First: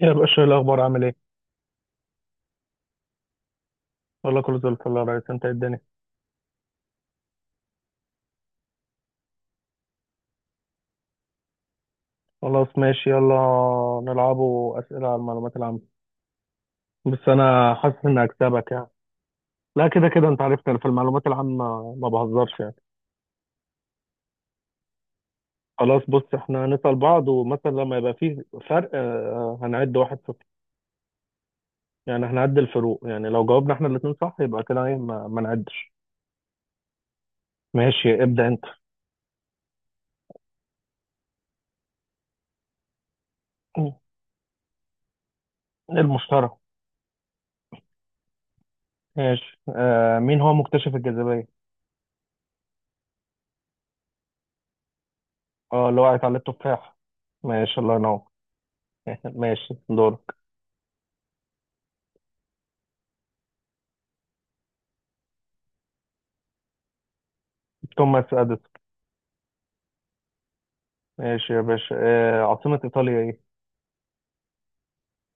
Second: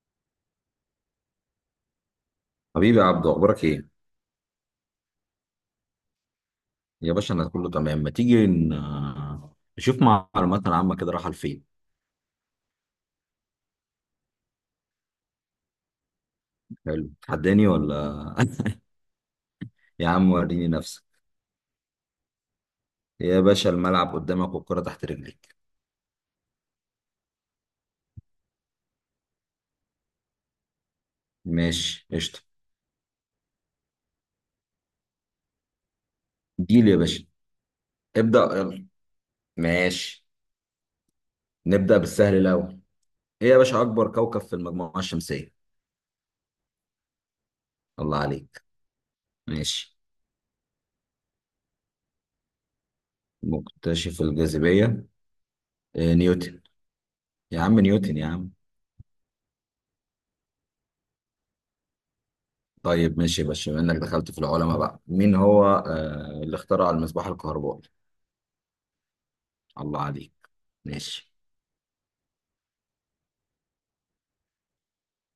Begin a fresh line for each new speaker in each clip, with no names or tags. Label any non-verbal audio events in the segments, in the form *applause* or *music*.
يا باشا إيه الأخبار عامل إيه؟
حبيبي يا عبدو، اخبارك ايه؟
والله كله زي الفل يا ريس، أنت إيه الدنيا.
يا باشا انا كله تمام. ما تيجي نشوف معلوماتنا العامه كده رايحه لفين؟
خلاص، ماشي، يلا نلعبوا أسئلة على المعلومات العامة.
حلو،
بس
تحداني
أنا حاسس إني
ولا؟
هكسبك يعني.
*laughs*
لا كده
يا
كده
عم
أنت عرفت
وريني
أنا في
نفسك.
المعلومات العامة ما بهزرش يعني.
يا باشا الملعب قدامك والكره تحت رجليك.
خلاص، بص، إحنا هنسأل بعض ومثلا لما يبقى فيه فرق هنعد واحد صفر.
ماشي
يعني
قشطه.
هنعد الفروق، يعني لو جاوبنا إحنا الاتنين صح يبقى كده إيه ما نعدش.
جيل يا باشا.
ماشي،
ابدا
ابدأ أنت.
يلا. ماشي. نبدا بالسهل الاول. ايه يا باشا،
إيه،
اكبر كوكب في المجموعه الشمسيه؟
المشترى.
الله عليك.
ماشي.
ماشي.
آه، مين هو مكتشف الجاذبية؟
مكتشف الجاذبيه؟
اه، اللي
إيه،
وقعت على
نيوتن.
التفاح.
يا عم
ماشي، الله
نيوتن
ينور.
يا عم.
*laughs* ماشي، دورك.
طيب ماشي يا باشا، بما انك دخلت في العلماء بقى، مين هو اللي اخترع المصباح الكهربائي؟
توماس اديسون.
الله عليك. ماشي.
ماشي يا باشا، آه، عاصمة ايطاليا ايه.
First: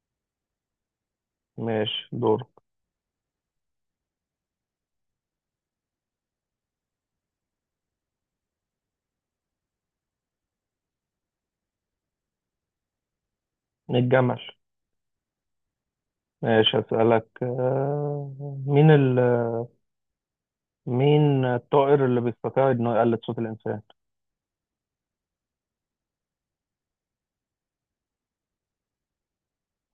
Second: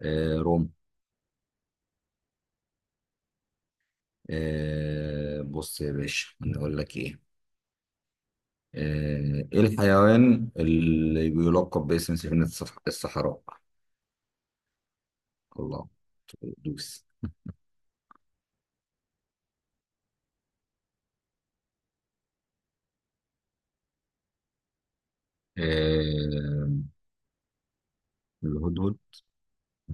روم.
ماشي، دورك.
بص يا باشا، نقول لك ايه، ايه الحيوان اللي بيلقب باسم سفينة الصحراء؟
الجمل.
الله.
ماشي،
دوس.
هسألك. آه، مين ال مين الطائر اللي بيستطيع انه يقلد صوت الانسان؟
آه الهدهد.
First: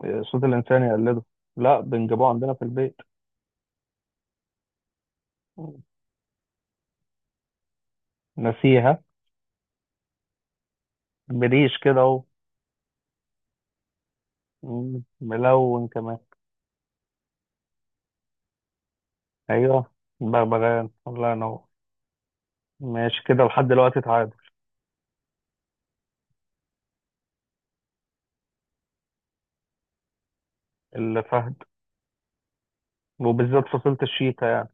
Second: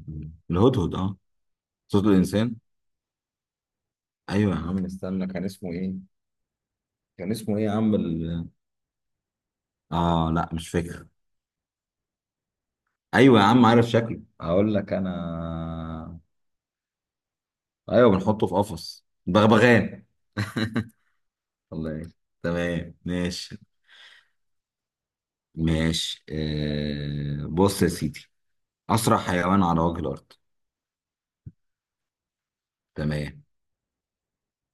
آه، صوت الانسان
الهدهد اه.
يقلده. لا،
صوت
بنجيبوه عندنا
الانسان.
في البيت.
ايوه يا عم استنى، كان اسمه ايه؟ كان اسمه ايه يا عم
نسيها.
اه لا مش فاكر.
بريش كده اهو.
ايوه يا عم، عارف شكله، هقول لك
ملون كمان.
انا. ايوه، بنحطه في قفص.
ايوه.
بغبغان.
بغبغان، الله ينور.
الله يعين. تمام
ماشي، كده
ماشي.
لحد دلوقتي تعادل.
ماشي، بص يا سيدي، اسرع حيوان على وجه الارض؟
الفهد.
تمام.
وبالذات فصيلة الشيتا يعني.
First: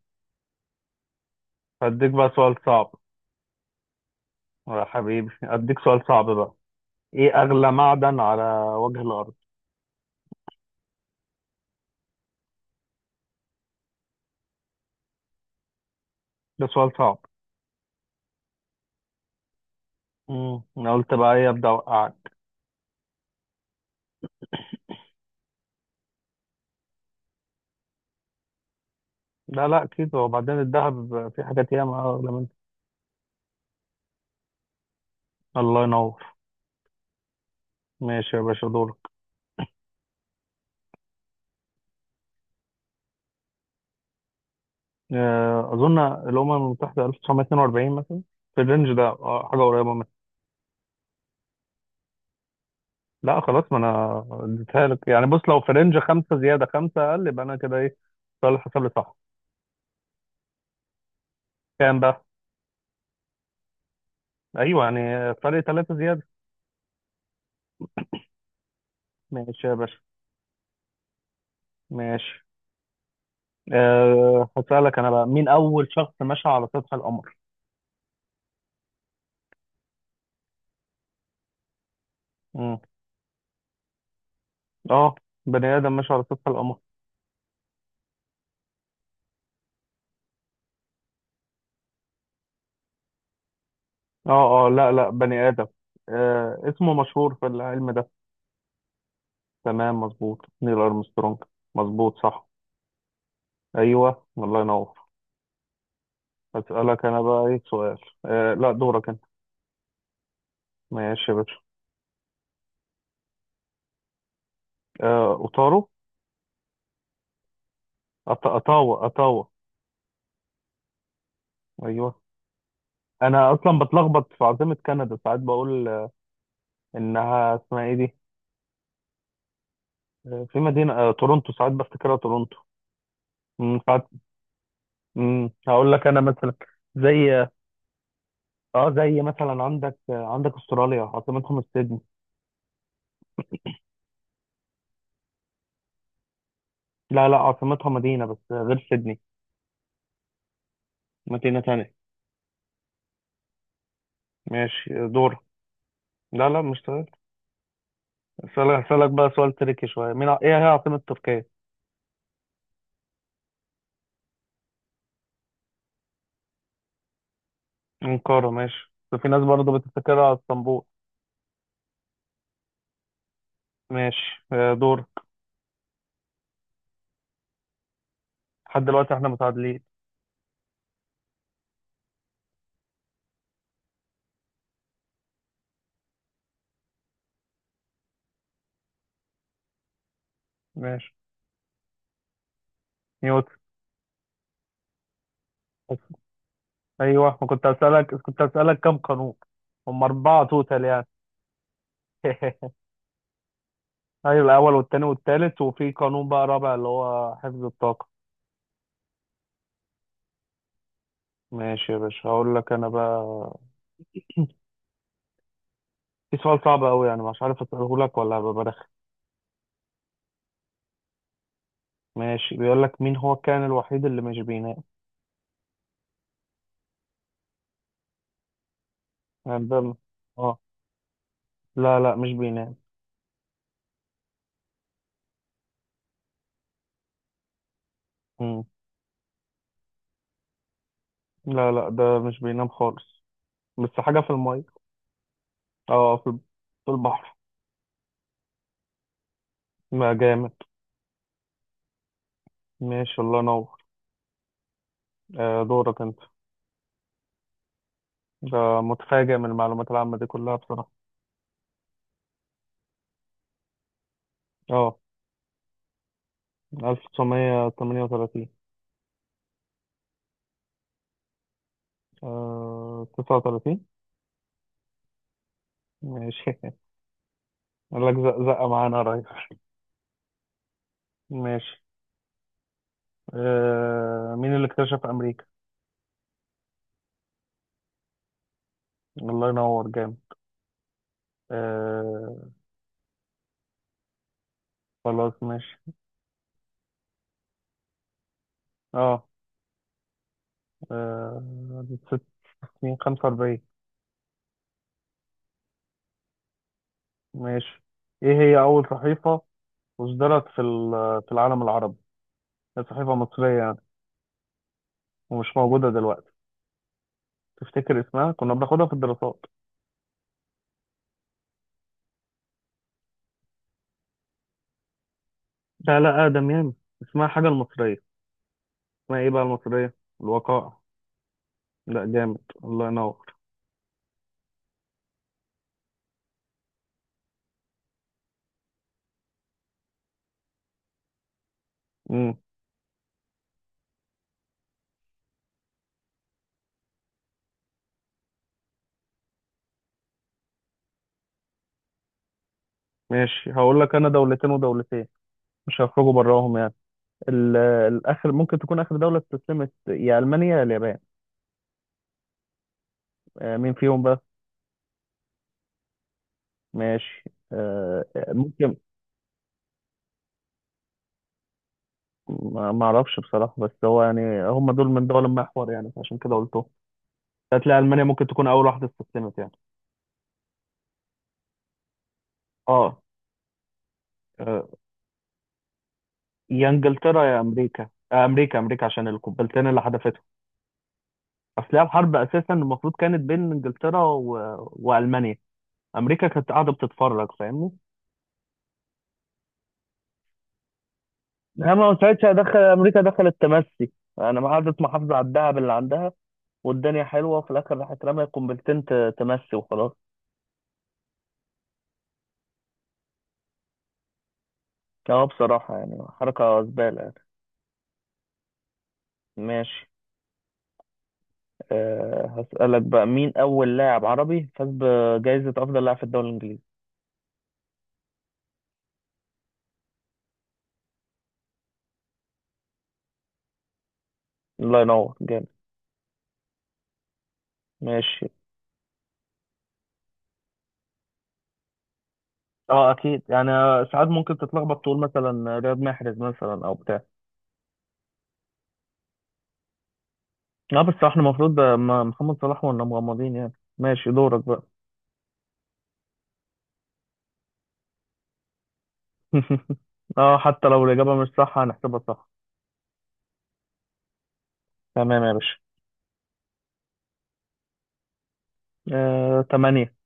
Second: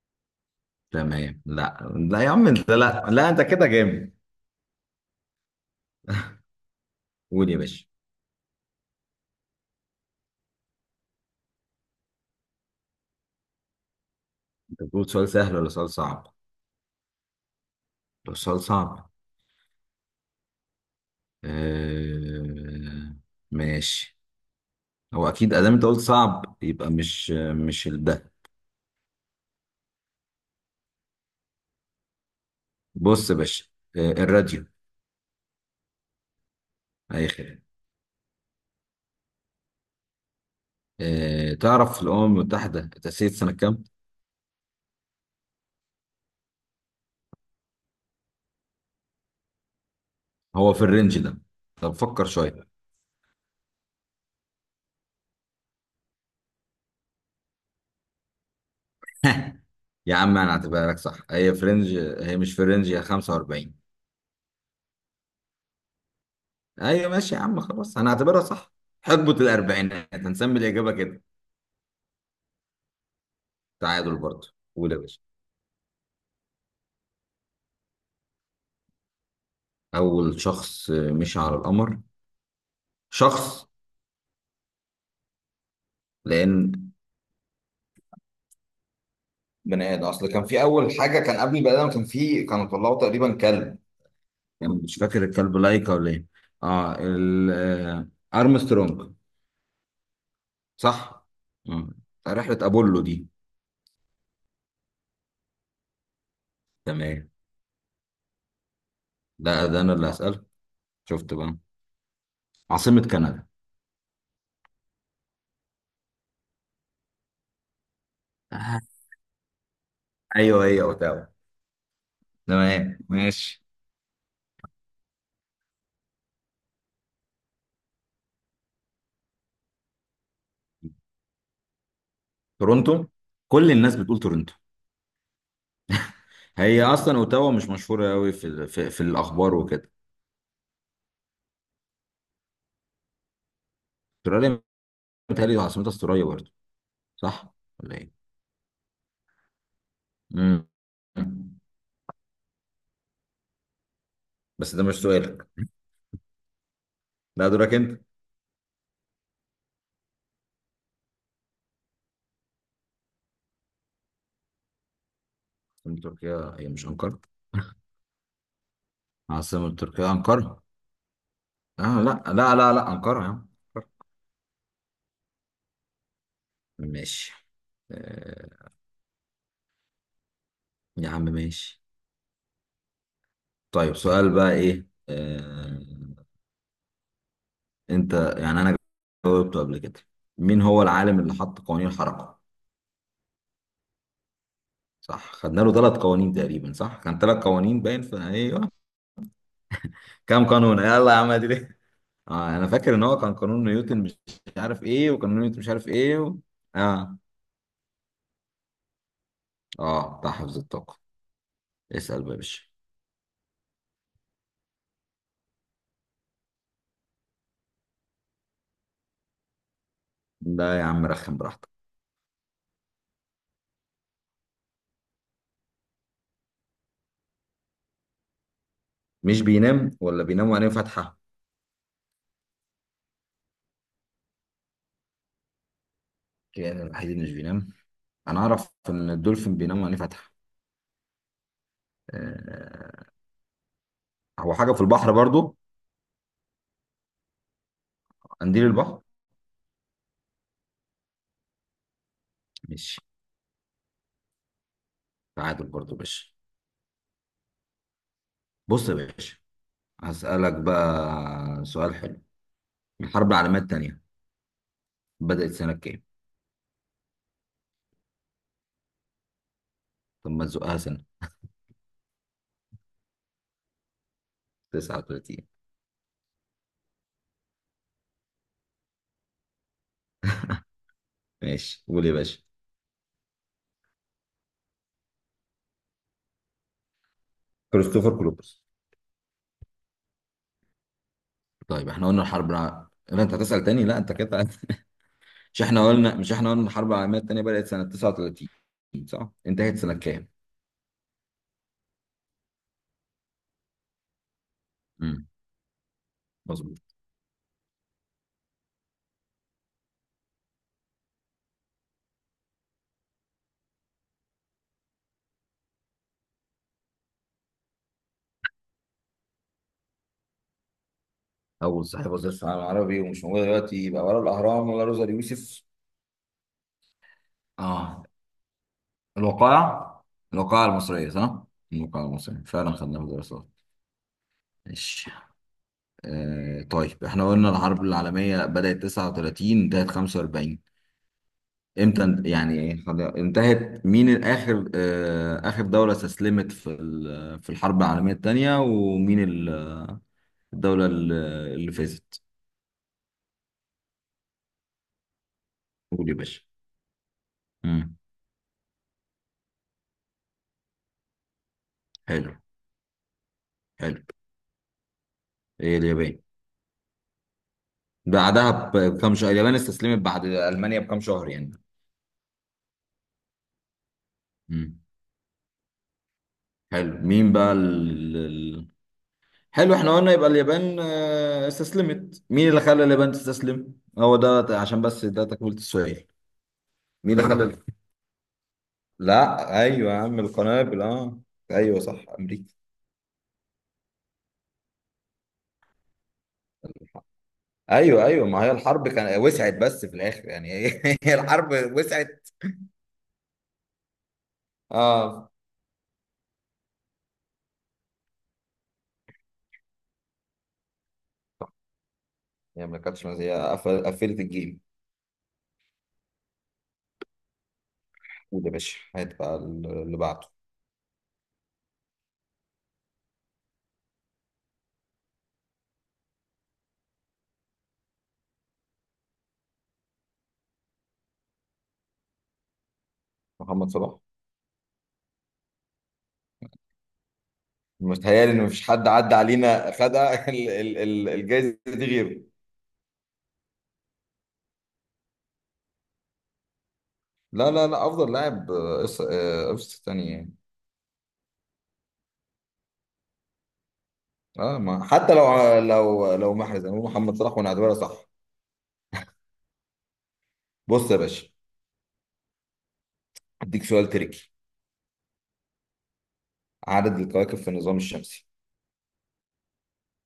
تمام، لا
هديك
لا يا
بقى
عم،
سؤال
انت
صعب،
لا لا، انت كده جامد.
يا حبيبي، أديك سؤال صعب بقى. إيه
قول يا
أغلى
باشا.
معدن على وجه الأرض؟
انت بتقول سؤال سهل ولا سؤال صعب؟
ده سؤال صعب.
ده سؤال صعب.
أنا قلت بقى إيه أبدأ أوقعك.
آه، ماشي. هو اكيد ادام انت قلت صعب يبقى مش ده.
لا لا أكيد، وبعدين الذهب، في حاجات ياما أغلى منه.
بص يا باشا، الراديو.
الله ينور.
اي خير.
ماشي يا باشا، دورك.
تعرف الأمم المتحدة تأسيس سنة كام؟
أظن الأمم المتحدة 1942 مثلا، في الرينج ده، حاجة قريبة منه.
هو في الرينج ده؟ طب فكر شوية. *laughs*
لا خلاص، ما أنا اديتها لك يعني. بص، لو في رينج خمسة زيادة خمسة أقل، يبقى أنا كده إيه، صالح حساب لي، صح؟
يا عم أنا هعتبرها لك صح، هي في رينج،
كام بقى؟
هي مش في رينج، هي 45.
أيوه يعني، فرق ثلاثة زيادة.
أيوة ماشي يا عم، خلاص أنا هعتبرها صح. حقبة
ماشي يا باشا.
الأربعينات هنسمي الإجابة كده.
ماشي.
تعادل
أه،
برضه. قول يا
هسألك أنا
باشا.
بقى، مين أول شخص مشى على سطح القمر؟
أول شخص مشي على القمر.
مم.
شخص.
أه، بني آدم مشى على سطح
لأن
القمر.
بني آدم أصل كان في أول حاجة، كان قبل البني آدم كان في، كانوا طلعوا تقريبا كلب.
أه أه،
يعني
لا
مش
لا،
فاكر،
بني
الكلب
آدم.
لايكا ولا إيه؟
أه، اسمه
آه
مشهور في
ال-
العلم
آه،
ده.
أرمسترونج.
تمام، مظبوط، نيل
صح.
أرمسترونج.
مم.
مظبوط، صح.
رحلة أبولو دي.
أيوه، الله ينور. هسألك أنا
تمام.
بقى إيه سؤال. أه لا، دورك أنت.
ده أنا اللي هسألك.
ماشي
شفت
يا باشا.
بقى. عاصمة كندا.
أه، أوتارو،
آه.
أطاوة، أطاوة.
أيوه هي أوتاوا.
أيوه.
تمام
أنا
ماشي.
أصلا بتلخبط في عاصمة كندا، ساعات بقول إنها اسمها إيه دي؟ في مدينة، تورونتو ساعات بفتكرها.
تورونتو. كل الناس
تورونتو.
بتقول تورونتو.
هقول لك انا مثلا،
هي أصلا
زي،
أوتاوا مش مشهورة أوي في
اه
في
زي
الأخبار
مثلا
وكده.
عندك، استراليا عاصمتها مش سيدني؟
أستراليا. متهيألي عاصمتها استراليا برضه.
لا لا،
صح
عاصمتها
ولا إيه؟
مدينة بس غير سيدني.
مم.
مدينة تانية.
بس ده مش
ماشي، دور.
سؤالك.
لا لا، مش تمام.
لا دورك أنت.
اسالك بقى سؤال تريكي شوية، ايه هي عاصمة تركيا؟
عاصمة تركيا هي مش أنقرة؟
أنقرة. ماشي، بس في ناس
عاصمة
برضه
تركيا
بتفتكرها على
أنقرة.
اسطنبول.
آه لا لا لا لا، أنقرة يا عم. أنقرة.
ماشي. دور.
ماشي، آه،
لحد دلوقتي احنا متعادلين.
يا عم ماشي. طيب سؤال بقى ايه انت. يعني انا جاوبته قبل كده. مين هو
ماشي.
العالم اللي حط قوانين الحركة؟
نيوتن.
صح، خدنا له ثلاث قوانين تقريبا، صح كان
ايوه،
ثلاث
ما كنت
قوانين باين
اسالك
في،
كنت
ايوه.
اسالك كم قانون. هم أربعة
كام قانون
توتال يعني.
يلا يا عم ادري. اه انا
*laughs*
فاكر ان هو كان قانون نيوتن مش
ايوه، الاول
عارف
والتاني
ايه، وقانون نيوتن
والتالت،
مش عارف
وفي
ايه
قانون بقى رابع اللي
اه.
هو حفظ الطاقه.
اه بتاع حفظ الطاقة.
ماشي يا
اسأل
باشا،
بقى يا
هقول
باشا.
لك انا بقى. *clears throat* في سؤال صعب قوي، يعني مش عارف اساله لك ولا هبقى برخم.
لا يا عم، رخم براحتك.
ماشي، بيقول لك مين هو الكائن الوحيد اللي مش بينام.
مش
يعني
بينام
ده،
ولا بينام
اه،
وعينيه فاتحة؟
لا لا، مش بينام.
الكائن الوحيد اللي مش بينام. انا
مم.
اعرف ان الدولفين بينام وعينيه فاتحة.
لا لا، ده مش بينام
آه،
خالص. بس حاجه في
هو
الميه.
حاجة في البحر برضو؟
اه، في البحر.
قنديل البحر.
ما جامد.
ماشي.
ماشي، الله ينور. آه،
تعادل برضو يا
دورك انت.
باشا.
ده
بص يا
متفاجئ
باشا،
من المعلومات العامه دي
هسألك
كلها بصراحه.
بقى سؤال حلو. الحرب العالمية التانية
اه،
بدأت سنة كام؟
1938.
طب ما تزقها سنة.
آه، 39.
39.
ماشي. *laughs* قال لك زق زقة معانا قريب. ماشي.
ماشي قول يا باشا.
آه، مين اللي اكتشف أمريكا؟
كريستوفر كولومبوس.
الله ينور، جامد.
طيب احنا قلنا
آه.
الحرب لا انت هتسأل تاني، لا انت كده.
خلاص،
*laughs* مش
ماشي.
احنا قلنا، الحرب العالمية التانية بدأت سنة 39،
اه،
صح؟ انتهت سنة كام؟
آه، ست سنين، خمسة وأربعين.
امم. مظبوط.
ماشي. ايه هي أول صحيفة أصدرت في العالم العربي؟ هي صحيفة مصرية يعني، ومش موجودة دلوقتي. تفتكر اسمها؟ كنا بناخدها في الدراسات.
أول صاحب وزير العالم العربي ومش موجود دلوقتي، يبقى ولا الأهرام ولا روزا اليوسف.
لا لا، آدم يعني، اسمها حاجة
اه.
المصرية. اسمها ايه بقى المصرية؟
الوقائع. الوقائع
الوقائع.
المصرية صح؟
لا،
الوقائع
جامد،
المصرية فعلا
الله
خدناها في
ينور.
دراسات. ماشي. طيب احنا قلنا الحرب العالمية بدأت 39 انتهت 45. امتى يعني ايه، انتهت مين الآخر، آخر دولة استسلمت في في الحرب العالمية الثانية، ومين الدولة اللي فازت.
ماشي، هقول لك انا دولتين ودولتين، مش
قول
هخرجوا
يا باشا.
براهم يعني.
مم.
الاخر ممكن تكون اخر دوله استسلمت، يا المانيا يا اليابان.
حلو.
مين فيهم
حلو.
بقى.
هي اليابان.
ماشي.
بعدها
ممكن.
بكم شهر، اليابان استسلمت بعد ألمانيا بكم شهر يعني.
ما ما اعرفش بصراحه، بس هو يعني هم
مم.
دول من دول المحور يعني، عشان كده قلتهم.
حلو، مين بقى
هتلاقي المانيا ممكن تكون اول واحده استسلمت يعني.
حلو، احنا قلنا يبقى اليابان استسلمت، مين اللي خلى
اه،
اليابان تستسلم، هو ده
آه،
عشان بس ده تكملة السؤال.
يا
مين
انجلترا
اللي
يا
خلى.
امريكا، امريكا، امريكا عشان
لا
القنبلتين اللي
ايوه يا عم،
حدفتهم.
القنابل اه.
اصل
ايوه
هي
صح
الحرب اساسا
امريكا.
المفروض كانت بين انجلترا والمانيا. امريكا كانت قاعده بتتفرج، فاهمني.
ايوه ايوه، ما هي الحرب كان وسعت بس في الاخر يعني. *laughs* هي الحرب
انا ما
وسعت.
ساعتها دخل امريكا دخل التمسي. انا ما قعدت محافظه على
اه
الدهب اللي عندها والدنيا حلوه، وفي الاخر راحت رمى قنبلتين تمسي وخلاص.
هي ما كانتش، هي قفلت الجيم.
اه، بصراحه يعني حركه زباله يعني.
قول يا باشا، هات بقى
ماشي.
اللي بعده.
أه، هسألك بقى، مين أول لاعب عربي فاز بجائزة أفضل لاعب في الدوري الإنجليزي؟
محمد صلاح.
الله ينور، جامد. ماشي.
متهيألي ان مفيش حد عدى علينا خد *laughs* الجايزه دي غيره.
اه اكيد يعني، ساعات ممكن تتلخبط تقول مثلا رياض محرز مثلا او بتاع.
لا لا لا، افضل لاعب، قفص تاني يعني.
اه بس احنا المفروض ده محمد صلاح، وانا مغمضين يعني. ماشي، دورك
اه
بقى.
ما حتى لو محرز، يعني محمد صلاح ونعتبرها صح.
*laughs* اه، حتى لو
بص يا
الإجابة مش
باشا،
صح هنحسبها صح.
اديك سؤال تريكي.
تمام يا باشا.
عدد الكواكب في النظام الشمسي.
تمانية.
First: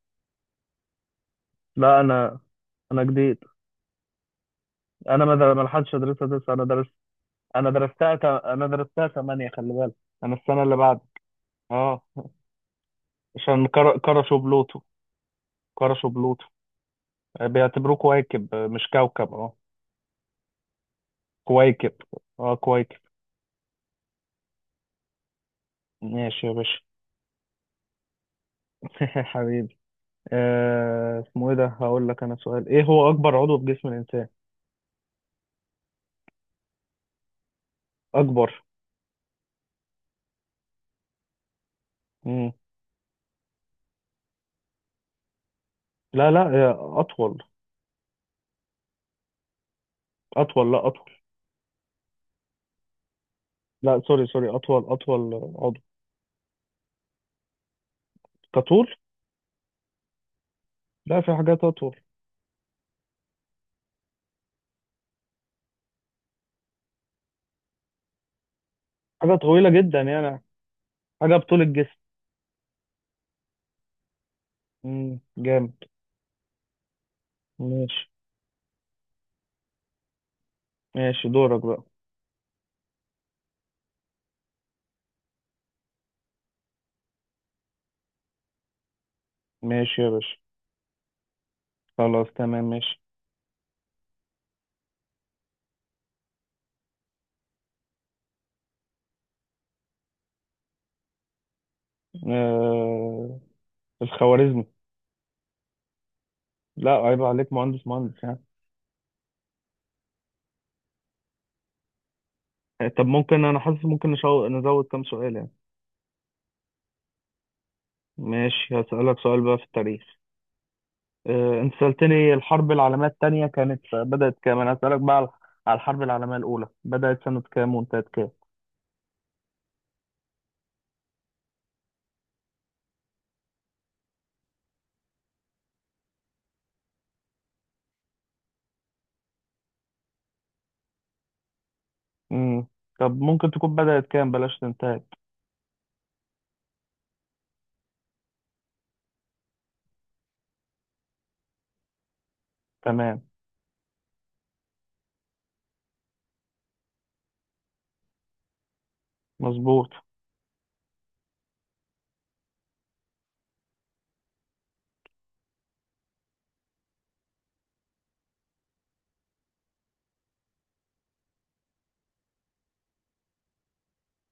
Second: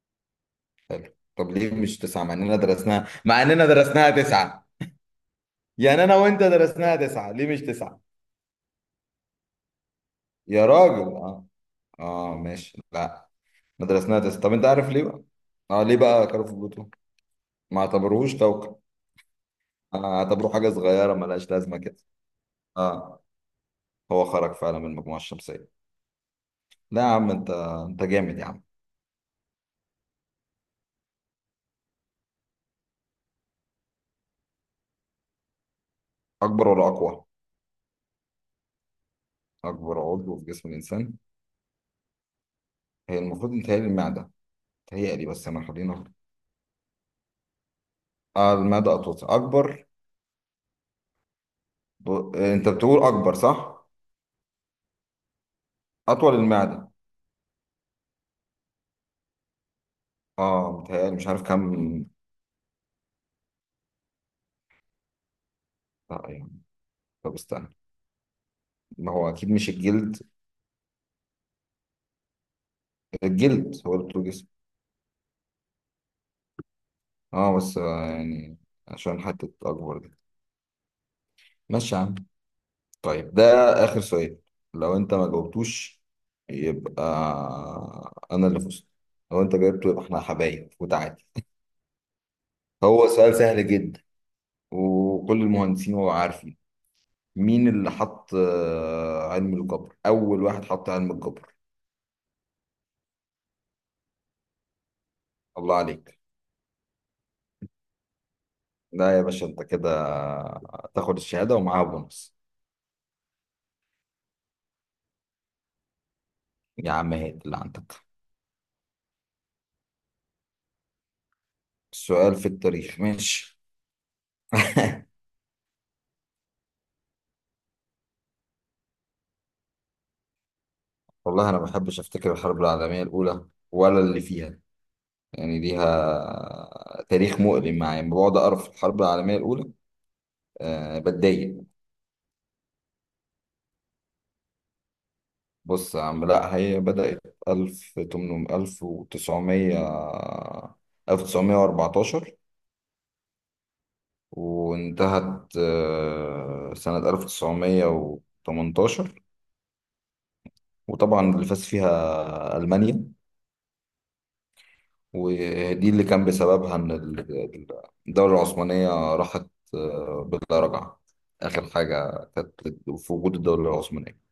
طب ليه مش
لا
تسعة؟ مع
أنا،
اننا
أنا
درسناها،
جديد،
تسعة.
أنا ما لحقتش
يعني انا
أدرسها
وانت
لسه، أنا درست.
درسناها تسعة، ليه مش
أنا
تسعة؟
أنا درستها تمانية، خلي بالك. أنا السنة
يا
اللي بعد.
راجل اه.
أه. *laughs*
اه ماشي لا.
عشان
ما درسناها
كرشوا
تسعة، طب انت
بلوتو.
عارف ليه بقى. اه ليه
كرشوا
بقى؟ كانوا
بلوتو.
في بلوتو. ما
بيعتبروه
اعتبروهوش
كويكب،
كوكب.
مش كوكب. أه،
اعتبروه حاجة صغيرة ملهاش لازمة
كويكب.
كده.
أه كويكب.
اه، هو خرج فعلا من المجموعة الشمسية.
ماشي يا باشا.
لا يا عم انت جامد يا عم.
*laughs* حبيبي. اسمه إيه ده، هقول لك أنا سؤال، إيه هو أكبر عضو في جسم الإنسان.
اكبر ولا اقوى؟
أكبر.
اكبر عضو في جسم الانسان.
مم.
هي المفروض متهيألي المعده. متهيألي بس انا خلينا.
لا لا، أطول.
اه المعده اطول اكبر.
اطول، لا اطول.
انت بتقول اكبر صح؟
لا سوري سوري، اطول، اطول عضو.
اطول، المعده.
كطول.
اه متهيألي
لا
مش
في
عارف
حاجات اطول.
كام. لا يعني. طب استنى. ما هو
حاجه
اكيد مش
طويله جدا
الجلد.
يعني، حاجه بطول الجسم.
الجلد هو اللي بتقول جسم.
جامد.
اه بس
ماشي.
يعني. عشان حته اكبر دي.
ماشي، دورك بقى.
ماشي يا عم. طيب ده آخر سؤال، لو أنت ما جاوبتوش يبقى أنا اللي فزت، لو أنت جاوبته
ماشي
يبقى
يا
إحنا
باشا.
حبايب وتعادل.
خلاص، تمام، ماشي.
هو سؤال سهل جدا وكل المهندسين هو عارفين. مين اللي حط علم الجبر، أول واحد حط علم الجبر؟
آه... الخوارزمي.
الله عليك.
لا عيب عليك، مهندس مهندس يعني.
لا يا باشا، أنت كده تاخد الشهادة ومعاها بونص.
طب ممكن، انا حاسس ممكن نزود كام سؤال يعني.
يا عم هات اللي عندك.
ماشي، هسألك سؤال بقى في التاريخ. انت سألتني
السؤال في
الحرب
التاريخ
العالمية التانية
ماشي.
كانت بدأت كام، انا هسألك بقى على الحرب العالمية الأولى، بدأت سنة كام وانتهت كام.
والله أنا ما بحبش أفتكر الحرب العالمية الأولى ولا اللي فيها. يعني ليها تاريخ مؤلم معايا، لما بقعد أقرأ في الحرب العالمية الأولى أه بتضايق.
امم. طب ممكن تكون بدأت كام، بلاش تنتهي.
بص يا عم، لا هي بدأت ألف تمنمية ألف وتسعمية 1914.
تمام.
وانتهت سنة 1918.
مظبوط.
وطبعا اللي فاز فيها ألمانيا. ودي اللي كان بسببها إن الدولة العثمانية راحت بلا رجعة. آخر حاجة كانت في وجود الدولة العثمانية.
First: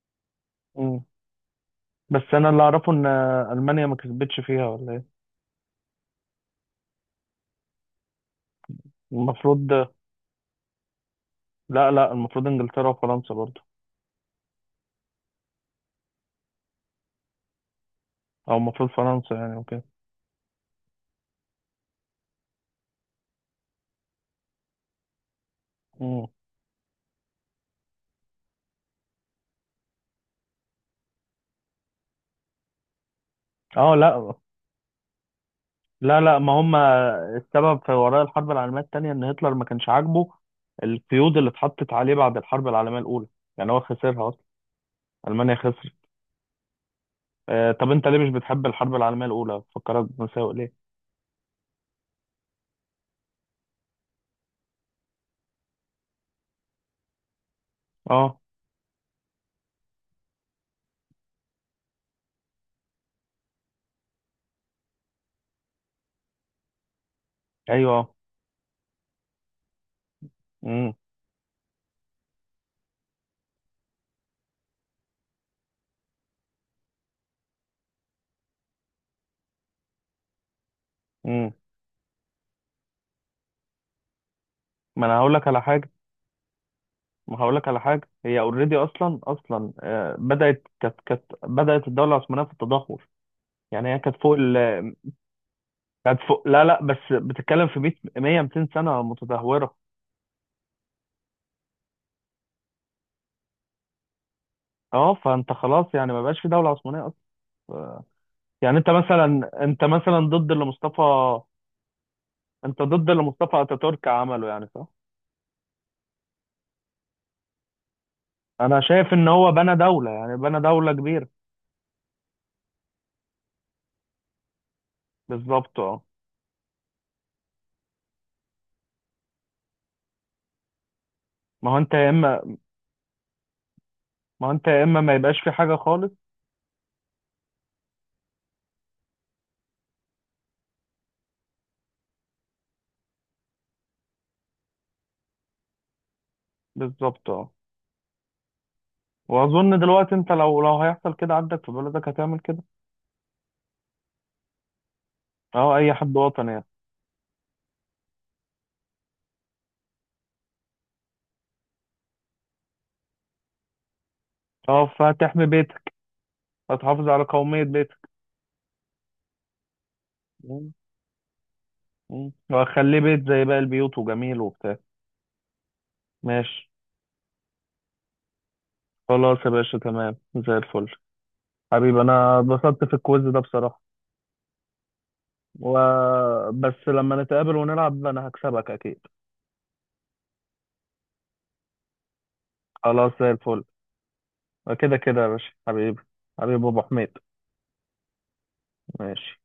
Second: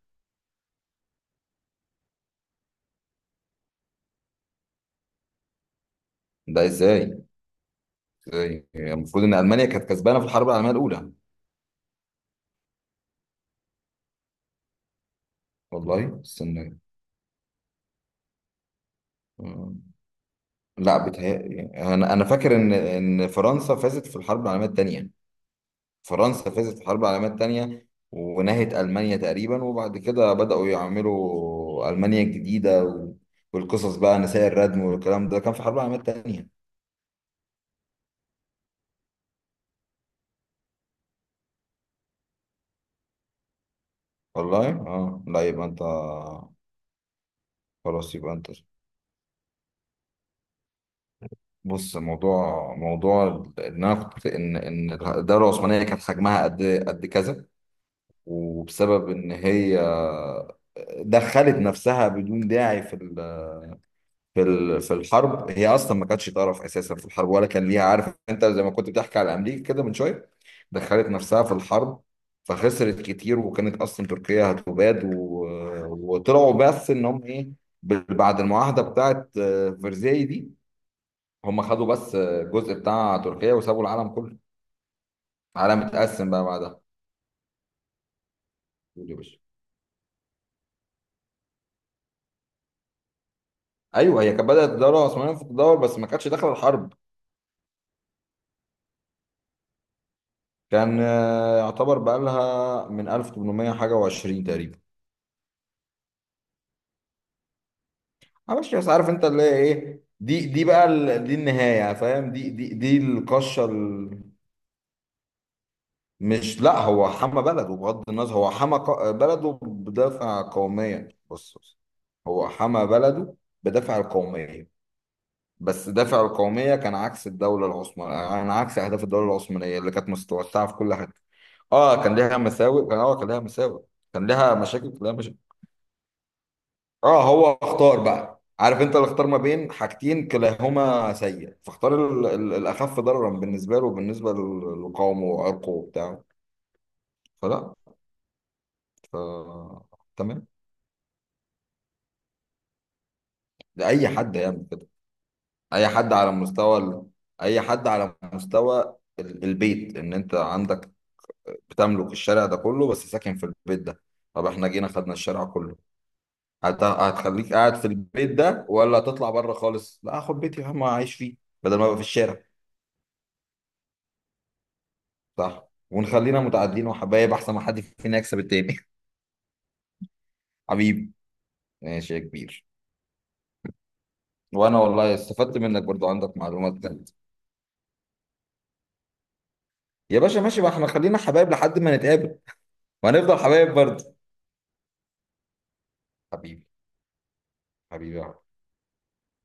امم. بس انا اللي اعرفه ان المانيا ما كسبتش فيها ولا ايه.
ده ازاي؟ ازاي؟ هي المفروض ان المانيا
المفروض،
كانت كسبانه في الحرب العالميه الاولى.
لا لا المفروض انجلترا وفرنسا برضو،
والله استنى.
او المفروض فرنسا يعني
آه،
وكده.
لا بتهيألي، انا فاكر ان فرنسا فازت في الحرب العالميه الثانيه.
امم.
فرنسا فازت في الحرب العالميه الثانيه ونهت المانيا تقريبا، وبعد كده بداوا يعملوا المانيا الجديده
اه
والقصص بقى،
لا
نساء الردم والكلام ده كان في الحرب العالميه
لا لا،
الثانيه.
ما هم السبب في وراء الحرب العالميه الثانيه ان هتلر ما كانش عاجبه القيود اللي اتحطت عليه بعد الحرب العالميه الاولى. يعني هو خسرها اصلا،
والله اه لا
المانيا
يبقى انت.
خسرت. آه، طب انت
خلاص
ليه مش
يبقى انت.
بتحب الحرب العالميه الاولى، فكرك بمساوئ ليه.
بص، موضوع ان انا كنت ان الدوله العثمانيه كانت حجمها قد كذا.
اه.
وبسبب ان هي دخلت نفسها بدون داعي في في في الحرب. هي اصلا ما كانتش طرف اساسا في الحرب ولا كان ليها،
ايوه.
عارف انت زي ما كنت بتحكي على امريكا كده من شويه. دخلت نفسها في الحرب فخسرت كتير، وكانت اصلا تركيا هتباد وطلعوا بس ان هم ايه، بعد المعاهده بتاعت فرساي دي،
امم.
هم خدوا بس الجزء بتاع تركيا وسابوا العالم كله.
ما انا هقول لك على
العالم
حاجه،
اتقسم بقى بعدها.
ما هقول لك على حاجه. هي اوريدي
قول يا
اصلا،
باشا.
اصلا بدات، كانت بدات الدوله العثمانيه في التدهور. يعني هي كانت
ايوه هي
فوق
كانت
ال
بدات الدوله العثمانيه في الدور بس ما
كانت
كانتش
فوق
داخله
لا لا،
الحرب.
بس بتتكلم في 100 100 200 سنه متدهوره.
كان يعتبر بقى لها من 1800 حاجه و20 تقريبا.
اه، فانت خلاص يعني ما بقاش في دوله عثمانيه اصلا. آه،
معلش
يعني
بس، عارف انت اللي هي
انت
ايه
مثلا
دي
ضد
دي
اللي
بقى
مصطفى،
دي النهايه يعني، فاهم، دي دي
انت
دي
ضد اللي مصطفى
القشه
اتاتورك عمله يعني، صح؟
مش لا، هو حمى بلده بغض النظر، هو حمى
انا شايف ان هو
بلده
بنى دوله، يعني
بدافع
بنى دوله
قوميا.
كبيره.
بص بص. هو حمى بلده بدافع القوميه.
بالظبط،
بس
اه.
دافع القومية كان عكس الدولة العثمانية، يعني عكس أهداف الدولة العثمانية اللي كانت متوسعة في كل حتة.
ما هو انت
اه
يا
كان ليها
اما
مساوئ، كان
ما هو
ليها
انت يا
مشاكل
اما
كان ليها
ما
مشاكل
يبقاش في حاجه خالص.
اه هو اختار بقى، عارف انت اللي اختار ما بين حاجتين كلاهما سيء، فاختار الأخف ضررا بالنسبة له وبالنسبة لقومه وعرقه وبتاعه.
بالظبط، اه.
فلا. ف...
واظن دلوقتي انت
تمام.
لو هيحصل كده عندك في بلدك هتعمل كده.
ده أي حد يعمل كده.
اه،
أي
اي
حد
حد
على
وطني يعني.
مستوى أي حد على مستوى البيت. ان انت عندك بتملك الشارع ده كله بس ساكن في البيت ده، طب احنا جينا
اه،
خدنا الشارع
فهتحمي
كله،
بيتك، هتحافظ على
هتخليك
قومية
قاعد في
بيتك.
البيت ده ولا هتطلع بره خالص؟ لا هاخد بيتي يا
مم.
عم اعيش فيه بدل ما ابقى في
مم.
الشارع.
وهخليه بيت زي باقي البيوت، وجميل وبتاع.
صح، ونخلينا
ماشي،
متعادلين وحبايب احسن ما حد فينا يكسب التاني.
خلاص يا باشا تمام زي
*laughs*
الفل.
حبيبي.
حبيبي،
ماشي يا
انا
كبير.
اتبسطت في الكويز ده بصراحة.
وانا والله استفدت
و...
منك برضو، عندك معلومات
بس
جديدة.
لما نتقابل ونلعب انا هكسبك اكيد.
يا باشا ماشي بقى، احنا خلينا حبايب لحد ما نتقابل.
خلاص، زي
وهنفضل
الفل.
حبايب برضو.
كده كده يا باشا، حبيبي. حبيبي
حبيبي.
ابو حميد.
حبيبي يا
ماشي